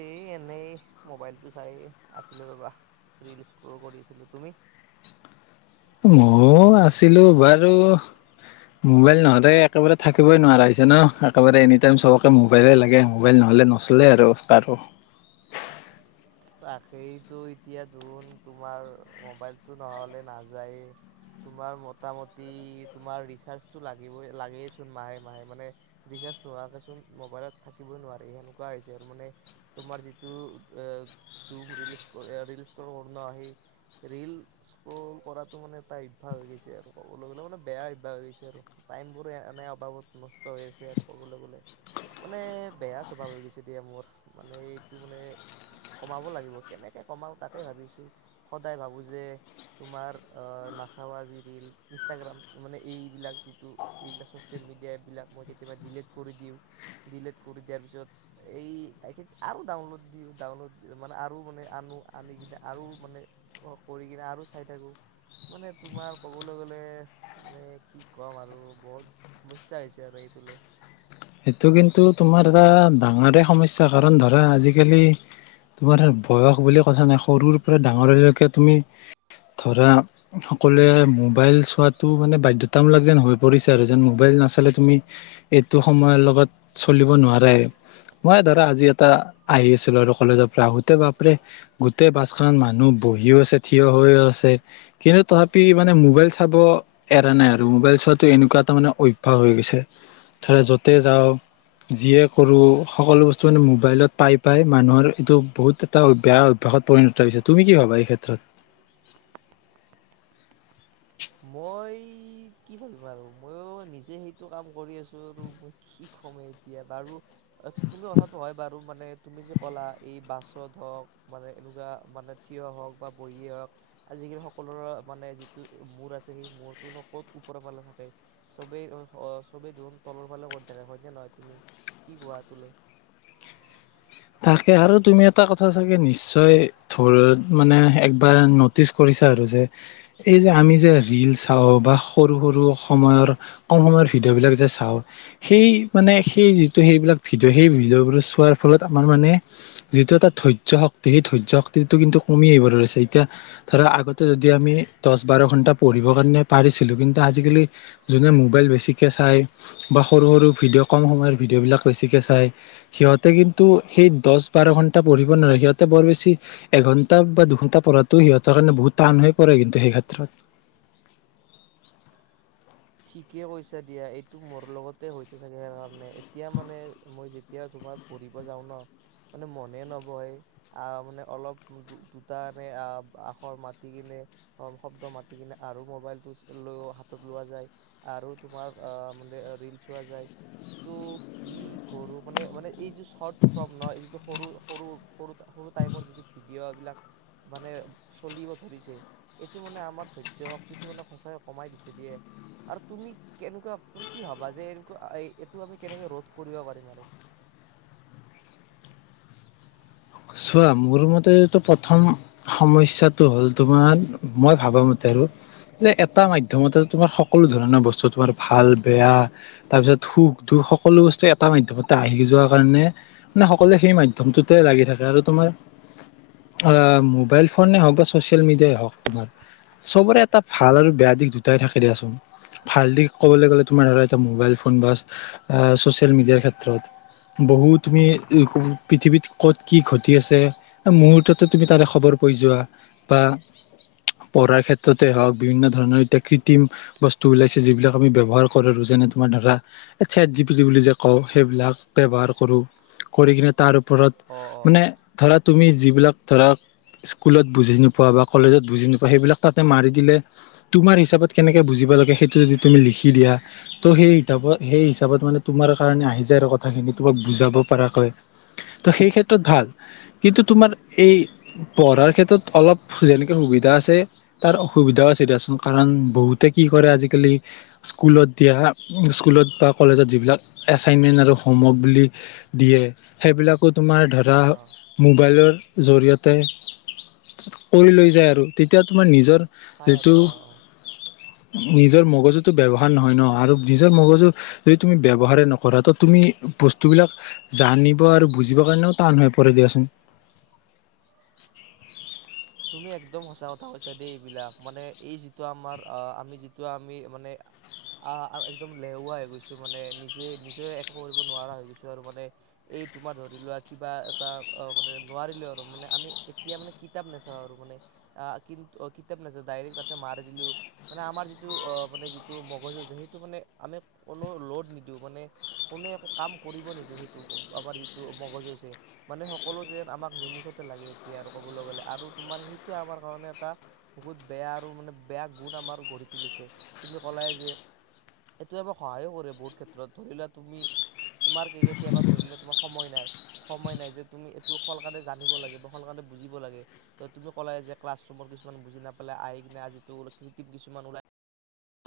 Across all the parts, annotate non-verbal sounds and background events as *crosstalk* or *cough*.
এই এনেই মোবাইলটো চাই আছিলো ৰ'বা। ৰিল স্ক্ৰল কৰি আছিলোঁ, তুমি? ময়ো আছিলো বাৰু মোবাইল নহ'লে একেবাৰে থাকিবই নোৱাৰা হৈছে ন, একেবাৰে এনি টাইম চবকে মোবাইলে লাগে মোবাইল নহ'লে নহয়। নচলে আৰু কাৰো। তাকেইতো এতিয়া ধোন তোমাৰ মোবাইলতটো নহ'লে নাযাইয়েই। তোমাৰ মোটামটি তোমাৰ ৰিচাৰ্জটো লাগিবই লাগেইচোন মাহে মাহে। মানে ৰিচাৰ্জ নোহোৱাকেচোন মোবাইলত থাকিব নোৱাৰি সেনেকুৱা হৈছে আৰু, মানে তোমাৰ যিটো এ ধুম ৰিলিজ ৰীল স্কৰ্ল কৰো ন হেই ৰীল স্ক্ৰল মানে এটা অভ্যাস গৈছে আৰু ক'বলৈ গ'লে মানে বেয়া অভ্যাস হৈ গৈছে আৰু। টাইমবোৰ এনে অবাৱত নষ্ট হৈ আছে ক'বলৈ গ'লে। মানে বেয়া স্বভাৱ হৈ গৈছে দিয়া মোৰ মানে এইটো মানে। কমাব লাগিব কেনেকৈ কমাও তাকে ভাবিছোঁ। সদায় ভাবোঁ যে তোমাৰ নাচাওঁ আজি ৰীল, ইনষ্টাগ্ৰাম মানে এইবিলাক যিটো এইবিলাক ছ'চিয়েল মিডিয়া এপ বিলাক মই কেতিয়াবা ডিলিট কৰি দিওঁ। ডিলিট কৰি দিয়াৰ পিছত এইখিন আৰু ডাউনলোড দিওঁ ডাউনলোড। মানে আৰু মানে আনো আনি কিনে আৰু মানে কৰি কিনে আৰু চাই থাকোঁ। মানে তোমাৰ ক'বলৈ কি ক'ম আৰু বহুত সমস্যা হৈছে আৰু এইটো লৈ। সেইটো কিন্তু তোমাৰ এটা ডাঙৰে সমস্যা। কাৰণ ধৰা আজিকালি তোমাৰ বয়স বুলি কথা নাই। সৰুৰ পৰা ডাঙৰলৈকে তুমি ধৰা সকলোৱে মোবাইল চোৱাতটো মানে বাধ্যতামূলক যেন হৈ পৰিছে আৰু, যেন মোবাইল নাচালে তুমি এইটো সময়ৰ লগত চলিব নোৱাৰাই। মই ধৰা আজি এটা আহি আছিলো আৰু কলেজৰ পৰা আহোতে। বাপৰে গোটেই বাছখনত মানুহ বহিও আছে থিয় হৈয়ো আছে। কিন্তু তথাপি মানে মোবাইল চাব এৰা নাই। আৰু মোবাইল চোৱাটো এনেকুৱা এটা মানে অভ্যাস হৈ গৈছে ধৰা য'তে যাওঁ যিয়ে কৰো সকলো বস্তু মানে মোবাইলত পাই পাই মানুহৰ এইটো বহুত এটা বেয়া অভ্যাসত পৰিণত হৈছে। তুমি কি ভাবা এই ক্ষেত্ৰত? মই কি ভাবিম আৰু, ময়ো নিজে সেইটো কাম কৰি আছোঁ আৰু। মই কি কম এতিয়া, বাৰু তুমি কথাটো হয় বাৰু, মানে তুমি যে ক'লা এই বাছত হওঁক মানে এনেকুৱা মানে থিয় হওঁক বা বহীয়ে হওঁক, আজিকালি সকলোৰে মানে যিটো মূৰ আছে সেই মূৰটোনো ক'ত ওপৰ ফালে থাকে। চবেই চবেই যোন তলৰ ফালে কৰি থাকে হয়নে নহয় তুমি কি কোৱা এটোলৈ? তাকে, আৰু তুমি এটা কথা চাগে নিশ্চয় ধৰ মানে একবাৰ নোট টিছ কৰিছা আৰু যে এই যে আমি যে ৰীল চাওঁ বা সৰু সৰু সময়ৰ। কম সময়ৰ ভিডিঅ' বিলাক যে চাওঁ। সেই মানে সেই যিটো সেইবিলাক ভিডিঅ সেই ভিডিঅ'বোৰ চোৱাৰ ফলত আমাৰ মানে যিটো এটা ধৈয্য শক্তি সেই ধৈয্য শক্তিটো কিন্তু কমি আহিব ধৰিছে, এতিয়া ধৰ আগতে যদি আমি দশ বাৰ ঘন্টা পঢ়িবৰ কাৰণে পাৰিছিলো, কিন্তু আজিকালি যোনে মোবাইল বেছিকে চাই, বা সৰু সৰু ভিডিঅ' কম সময়ৰ ভিডিঅ' বিলাক বেছিকে চায়। সিহঁতে কিন্তু সেই দশ বাৰ ঘন্টা পঢ়িব নোৱাৰে, সিহঁতে বৰ বেছি এঘন্টা বা দুঘন্টা পঢ়াতো সিহঁতৰ কাৰণে বহুত টান হৈ পৰে কিন্তু সেই ক্ষেত্ৰত। ঠিকে কৈছা দিয়া, এইটো মোৰ লগতে হৈছে চাগে কাৰণে এতিয়া মানে মই যেতিয়া তোমাৰ পঢ়িব যাওঁ ন, মানে মনে নবহে। আহ মানে অলপ দু দুটানে আখৰ মাতি কিনে। কম শব্দ মাতি কিনে আৰু মোবাইলটো লৈ হাতত লোৱা যায়। আৰু তোমাৰ অঁ মানে ৰিল চোৱা যায়, ত' কি কৰো মানে মানে মানে এইযো চৰ্ট ফ্ৰৰ্ম ন, এই যিটো সৰু সৰু সৰু সৰু টাইমৰ যিটো ভিডিঅ এইবিলাক মানে চলিব ধৰিছে। এইটো মানে আমাৰ ধৈৰ্য শক্তিটো মানে সঁচাকে কমাই দিছে দিয়ে। আৰু তুমি কেনেকুৱা তুমি কি ভাবা যে এনেকুৱা এই এইটো আমি কেনেকৈ ৰোধ কৰিব পাৰিম আৰু। চোৱা, মোৰ মতেটো প্ৰথম সমস্যাটো হ'ল তোমাৰ মই ভাবামতে আৰু যে এটা মাধ্যমতে তোমাৰ সকলো ধৰণৰ বস্তু তোমাৰ ভাল বেয়া, তাৰপিছত সুখ দুখ সকলো বস্তু এটা মাধ্যমতে আহি যোৱাৰ কাৰণে, মানে সকলোৱে সেই মাধ্যমটোতে লাগি থাকে আৰু তোমাৰ অঁ, মোবাইল ফোনে হওক বা ছ'চিয়েল মিডিয়াই হওক তোমাৰ চবৰে এটা ভাল আৰু বেয়া দিশ দুটাই থাকে দিয়াচোন। ভাল দিশ ক'বলৈ গ'লে তোমাৰ ধৰা এতিয়া মোবাইল ফোন বা চচিয়েল মিডিয়াৰ ক্ষেত্ৰত। বহু তুমি এইখন পৃথিৱীত ক'ত, কি ঘটি আছে মূহুৰ্ততে তুমি তাৰে খবৰ পাই যোৱা, বা পঢ়াৰ ক্ষেত্ৰতে হওক বিভিন্ন ধৰণৰ এতিয়া কৃত্ৰিম, বস্তু ওলাইছে যিবিলাক আমি ব্যৱহাৰ কৰো যেনে তোমাৰ ধৰা, এ চেট জি পি টি বুলি যে কওঁ, সেইবিলাক ব্যৱহাৰ কৰো কৰি কিনে তাৰ ওপৰত অ অ মানে ধৰা তুমি যিবিলাক ধৰা স্কুলত বুজি নোপোৱা বা কলেজত বুজি নোপোৱা সেইবিলাক তাতে মাৰি দিলে, তোমাৰ হিচাপত কেনেকে বুজিব লাগে সেইটো যদি তুমি লিখি দিয়া, ত' সেই হিতাপত সেই হিচাপত মানে তোমাৰ কাৰণে আহি যায় আৰু কথাখিনি তোমাক বুজাব পৰাকৈ। তো সেই ক্ষেত্ৰত ভাল। কিন্তু তোমাৰ এই পঢ়াৰ ক্ষেত্ৰত অলপ যেনেকে সুবিধা আছে, তাৰ অসুবিধাও আছে দিয়াচোন, কাৰণ বহুতে কি কৰে আজিকালি স্কুলত দিয়া স্কুলত বা কলেজত যিবিলাক এছাইনমেণ্ট আৰু হোমৱৰ্ক বুলি দিয়ে, সেইবিলাক আকৌ তোমাৰ ধৰা, অ মোবাইলৰ জৰিয়তে কৰি লৈ যায় আৰু। তেতিয়া তোমাৰ নিজৰ চাই আৰু যিটো অ অ নিজৰ মগজুতো ব্যৱহাৰ নহয় ন, আৰু নিজৰ মগজু যদি তুমি ব্যৱহাৰে নকৰা, ত তুমি বস্তুবিলাক জানিব আৰু বুজিব কাৰণেয়ো টান হৈ পৰে দিয়াচোন। তুমি একদম সঁচা কথা কৈছা দেই এইবিলাক, মানে এই যিটো আমাৰ আহ আমি যিটো আমি মানে আঁহ একদম এলেহৱা হৈ গৈছো মানে নিজে নিজে একো কৰিব নোৱাৰা হৈ গৈছো আৰু মানে। এই তোমাৰ ধৰি লোৱা কিবা এটা অঁ মানে নোৱাৰিলো আৰু মানে আমি এতিয়া মানে কিতাপ নে চাও আৰু মানে আ কিন্ত কিতাপ নাচাও ডাইৰেক্ট তাতে মাৰি দিলো মানে আমাৰ যিটো অ মানে যিটো মগজু যে সেইটো মানে আমি কোনো ল'ড নিদিওঁ মানে কোনো একো কাম কৰিব নিদো সেইটো আমাৰ যিটো মগজু আছে মানে সকলো যেন আমাক নিমিষতে লাগে এতিয়া আৰু কবলৈ গ'লে আৰু তোমাৰ সেইটোৱে আমাৰ কাৰণে এটা বহুত বেয়া আৰু মানে বেয়া গুণ আমাৰ গঢ়ি তুলিছে তুমি ক'লাই যে এইটো আমাক সহায়ো কৰে বহুত ক্ষেত্ৰত ধৰি লোৱা তুমি তোমাৰ কি কেতিয়াবা ধৰিলোৱা তোমাৰ সময় নাই সময় নাই যে তুমি এইটো সোনকালে জানিব লাগে বা সোনকালে বুজিব লাগে তুমি ক'লাই যে ক্লাছৰুমৰ কিছুমান বুজি নাপালে আহি কিনে আজি *unintelligible* কিছুমান ওলাই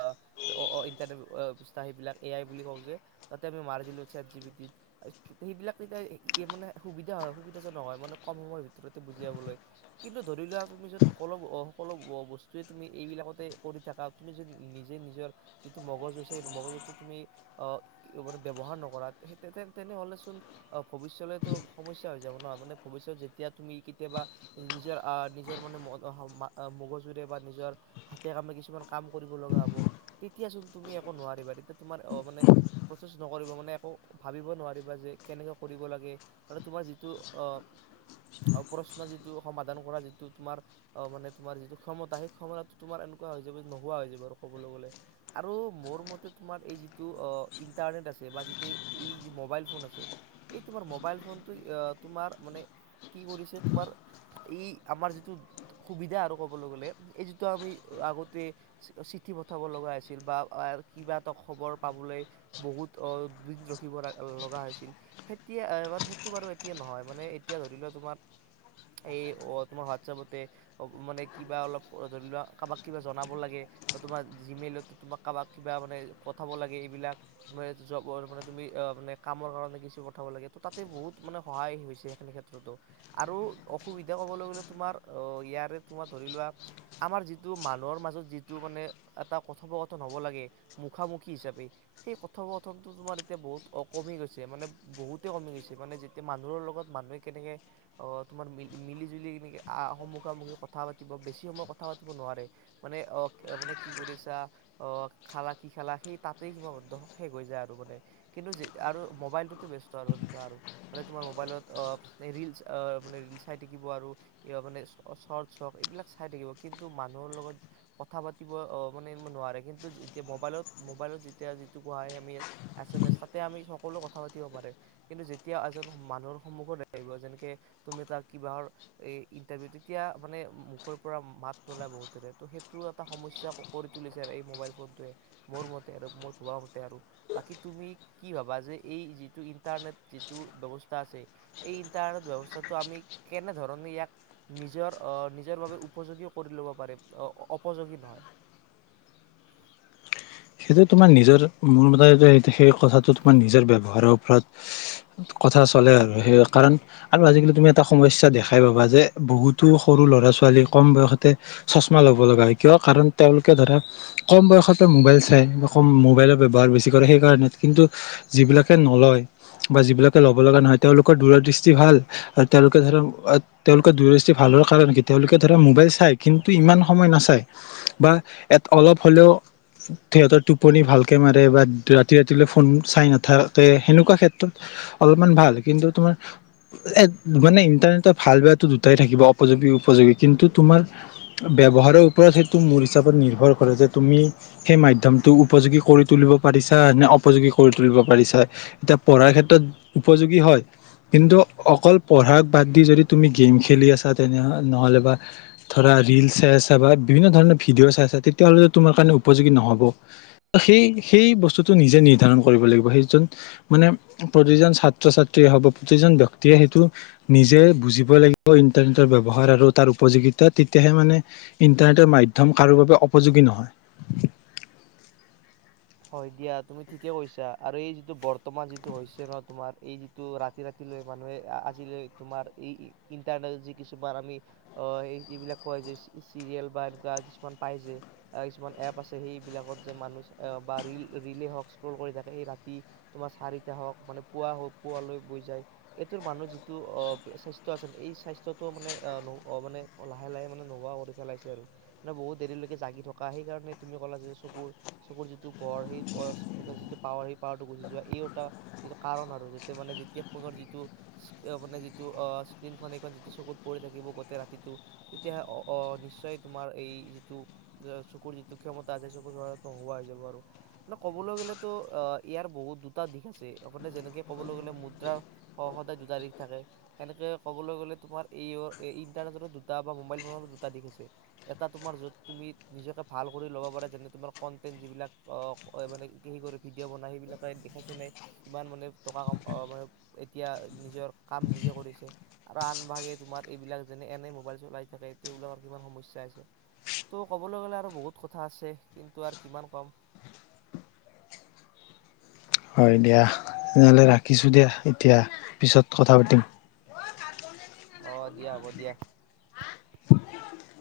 আ তু ইণ্টাৰনেট ব্যৱস্থা সেইবিলাক এ আই বুলি কওঁ যে তাতে আমি মাৰি দিলোঁ চেট জি পি টিত সেইবিলাক তেতিয়া মানে সুবিধা হয় সুবিধাজনক হয় মানে কম সময়ৰ ভিতৰতে বুজি পাবলৈ কিন্তু ধৰি লোৱা তুমি যদি সকলো সকলো বস্তুৱে তুমি এইবিলাকতে কৰি থাকা তুমি যদি নিজে নিজৰ যিটো মগজু আছে মগজুটো তুমি অ *unintelligible* ব্যৱহাৰ নকৰা সেই তে তেনেহ'লেচোন অ' ভৱিষ্যলৈতো সমস্যা হৈ যাব ন আপুনি ভৱিষ্যত যেতিয়া কেতিয়াবা নিজৰ আ নিজৰ মানে মগজুৰে বা নিজৰ হাতে কামে কিছুমান কাম কৰিব লগা হ'ব তেতিয়াচোন তুমি একো নোৱাৰিবা তেতিয়া তোমাৰ অ মানে প্ৰচেছ নকৰিব মানে একো ভাবিব নোৱাৰিবা যে কেনেকৈ কৰিব লাগে মানে তোমাৰ যিটো অ আৰু প্ৰশ্ন যিটো সমাধান কৰা যিটো তোমাৰ অ মানে তোমাৰ যিটো ক্ষমতা সেই ক্ষমতাটো তোমাৰ এনেকুৱা হৈ যাব নোহোৱা হৈ যাব বাৰু ক'বলৈ গ'লে আৰু মোৰ মতে তোমাৰ এই যিটো ইণ্টাৰনেট আছে বা যিটো এই যি মোবাইল ফোন আছে এই তোমাৰ মোবাইল ফোনটো অ তোমাৰ মানে কি কৰিছে তোমাৰ ই আমাৰ যিটো সুবিধা আৰু ক'বলৈ গ'লে এই যিটো আমি আগতে চিঠি পঠাব লগা হৈছিল বা কিবা এটা খবৰ পাবলৈ বহুত অ *unintelligible* ৰখিব লগা হৈছিল সেতিয়া বাৰু সেইটো বাৰু এতিয়া নহয় মানে এতিয়া ধৰি লোৱা তোমাৰ এই অ' তোমাৰ হোৱাটছএপতে অ মানে কিবা অলপ ধৰি লোৱা কাৰবাক কিবা জনাব লাগে বা তোমাৰ জিমেইলত তোমাক কাৰবাক কিবা মানে পথাব লাগে এইবিলাক জবৰ পৰা তুমি আ মানে কামৰ কাৰণে কিছু পথাব লাগে তো তাতে বহুত মানে সহায় হৈছে সেনে ক্ষেত ত্ৰতো, আৰু অসুবিধা ক'বলৈ গ'লে তোমাৰ ইয়াৰে তোমাৰ ধৰি লোৱা আমাৰ যিটো মানুহৰ মাজত যিটো টো মানে এটা কথোপকথন হ'ব লাগে মুখামুখি হিচাপে সেই কথোপকথনটো তোমাৰ এতিয়া বহুত কমি গৈছে মানে বহুতে কমি গৈছে মানে যেতিয়া মানুহৰ লগত মানুহে কেনেকে অ' তোমাৰ মি মিলি জুলি এনেকে আ সমূখাসমূখি কথা পাতিব বেছি সময় কথা পাতিব নোৱাৰে মানে অ মানে কি কৰিছা অ' খালা কি খালা সেই তাতেই সীমাবদ্ধ শেষ হৈ যায় আৰু মানে কিন্তু যে আৰু মোবাইলটোতে ব্যস্ত আৰু সেনেকুৱা আৰু মানে তোমাৰ মোবাইলত অ ৰিলচ মানে ৰিল চাই থাকিব আৰু এয়া মানে চৰ্ট চক এইবিলাক চাই থাকিব কিন্তু মানুহৰ লগত কথা পাতিব অ মানে এ নোৱাৰে কিন্তু যেতিয়া মোবাইলত মোবাইলত যেতিয়া যিটো কোৱা হয় আমি এছ এম এছ তাতে আমি সকলো কথা পাতিব পাৰে কিন্তু যেতিয়া এজন মানুহৰ সন্মুখত আহিব যেনেকে তুমি তাক কিবাহৰ এই ইণ্টাৰভিউ তেতিয়া মানে মুখৰ পৰা মাত নোলায় বহুতৰে তো সেই টো এটা সমস্যা কৰি তুলিছে আৰু এই মোবাইল ফোনটোৱে মোৰ মতে আৰু মোৰ ভবা মতে আৰু বাকী তুমি কি ভাবা যে এই যিটো ইণ্টাৰনেট যিটো ব্যৱস্থা আছে। এই ইন্টাৰনেট ব্যৱস্থাটো আমি কেনেধৰণে ইয়াক নিজৰ আহ নিজৰ বাবে উপযোগীও কৰি ল'ব পাৰে অপযোগী নহয়। সেইটো তোমাৰ নিজৰ মোৰ মতেটো সেইটো সেই কথাটো তোমাৰ নিজৰ ব্যৱহাৰৰ ওপৰত। কথা চলে আৰু সেই কাৰণ আৰু আজিকালি তুমি এটা সমস্যাই দেখাই পাবা যে বহুতো সৰু ল'ৰা ছোৱালী কম বয়সতে চশমা ল'ব লগা হয় কিয় কাৰণ তেওঁলোকে ধৰা কম বয়সতে মোবাইল চাই যেন সৰু মোবাইলৰ ব্যৱহাৰ বেছি কৰে সেইকাৰণে, কিন্তু যিবিলাকে নলয় বা যিবিলাকে ল'ব লগা নহয় তেওঁলোকৰ দূৰ দৃষ্টি ভাল, আৰু তেওঁলোকে ধৰক তেওঁলোকৰ দূৰ-দৃষ্টি ভালৰ কাৰণে কি তেওঁলোকে ধৰা মোবাইল চাই কিন্তু ইমান সময় নাচায়। বা এত অলপ হ'লেও সিহঁতৰ টোপনি ভালকে মাৰে বা ৰাতি ৰাতিলৈ ফোন চাই নাথাকে সেনেকুৱা ক্ষেত্ৰত অলপমান ভাল কিন্তু তোমাৰ এ মানে ইণ্টাৰনেটৰ ভাল বেয়াটো দুটাই থাকিব উপযোগী অপযোগী কিন্তু তোমাৰ ব্যৱহাৰৰ ওপৰত সেইটো মোৰ হিচাপত নিৰ্ভৰ কৰে যে তুমি সেই মাধ্যম মাধ্যমটো উপযোগী কৰি তুলিব পাৰিছা নে অপযোগী কৰি তুলিব পাৰিছা। এতিয়া পঢ়াৰ ক্ষেত্ৰত উপযোগী হয়। কিন্তু অকল পঢ়াক বাদ দি যদি তুমি গেম খেলি আছা তেনে নহ'লে বা ধৰা ৰিল চাই আছা বা বিভিন্ন ধৰণৰ ভিডিঅ' চাই আছা তেতিয়াহ'লেতো তোমাৰ কাৰণে উপযোগী নহ'ব। সেই সেই বস্তুটো নিজে নিৰ্ধাৰণ কৰিব লাগিব সেইজন মানে প্ৰতিজন ছাত্ৰ ছাত্ৰীয়ে হ'ব, প্ৰতিজন ব্যক্তিয়ে সেইটো নিজে বুজিব লাগিব ইণ্টাৰনেটৰ ব্যৱহাৰ আৰু তাৰ উপযোগিতা তেতিয়াহে মানে ইণ্টাৰনেটৰ মাধম্য কাৰো বাবে উপযোগী নহয়। হয় দিয়া তুমি ঠিকে কৈছা আৰু এই যিটো বৰ্তমান যিটো হৈছে ন তোমাৰ এই ত ৰাতি ৰাতি ৰাতিলৈ মানুহে আজিলৈ তোমাৰ এই ইণ্টাৰনেট যি কিছুমান আমি আহ এই এইবিলাক কয় যে চিৰিয়েল বা এনেকুৱা কিছুমান পাই যে কিছুমান এপ আছে সেইবিলাকত যে মানুহ আহ বা ৰিল ৰিলে হওঁক স্ক্ৰল কৰি থাকে সেই ৰাতি তোমাৰ চাৰিটা হওঁক মানে পুৱা হওঁক পুৱালৈ বৈ যায়। এইটোৰ মানুহৰ যিটো অ স্বাস্থ্য আছে এই স্বাস্থ্যটো মানে অ মানে অ লাহে লাহে মানে নোহোৱা কৰি পেলাইছে আৰু মানে বহুত দেৰিলৈকে জাগি থকা সেইকাৰণে তুমি কলা যে চকুৰ চকুৰ যিটো পোহৰ সেই যিটো পাৱাৰ সেই পাৱাৰটো গুচি যোৱা এই এটা সেইটো কাৰণ আৰু যাতে মানে যেতিয়া ফোনৰ যিটো মানে যিটো স্ক্ৰীণখন এইখন যিটো চকুত পৰি থাকিব গোটেই ৰাতিটো তেতিয়াহে অ নিশ্চয় তোমাৰ এই যিটো চকুৰ যিটো ক্ষমতা আছে চকুৰত নোহোৱা হৈ যাব আৰু। মানে ক'বলৈ গ'লেতো অ ইয়াৰ বহুত দুটা দিশ আছে মানে যেনেকে ক'বলৈ গ'লে মুদ্ৰাৰ হয় সদায় দুটা দিশ থাকে। সেনেকে কবলৈ গলে তোমাৰ এই ইণ্টাৰনেটতো দুটা বা মোবাইল ফোনতো দুটা দিশ আছে। এটা তোমাৰ য'ত তুমি নিজকে ভাল কৰি ল'ব পাৰা যেনে তোমাৰ কণ্টেণ্ট যিবিলাক মানে কি কৰে ভিডিঅ' বনায় সেইবিলাকে দেখাইছে নাই কিমান মানে টকা ক মানে এতিয়া নিজৰ কাম নিজে কৰিছে। আৰু আনভাগে তোমাৰ এইবিলাক যেনে এনে মোবাইল চলাই থাকে তেবিলাকৰ কিমান সমস্যা আছে। ত' ক'বলৈ গ'লে আৰু বহুত কথা আছে কিন্তু আৰু কিমান কম। হয় দিয়া তেনেহ'লে ৰাখিছোঁ দিয়া এতিয়া পিছত কথা পাতিম অ দিয়া হ'ব দিয়া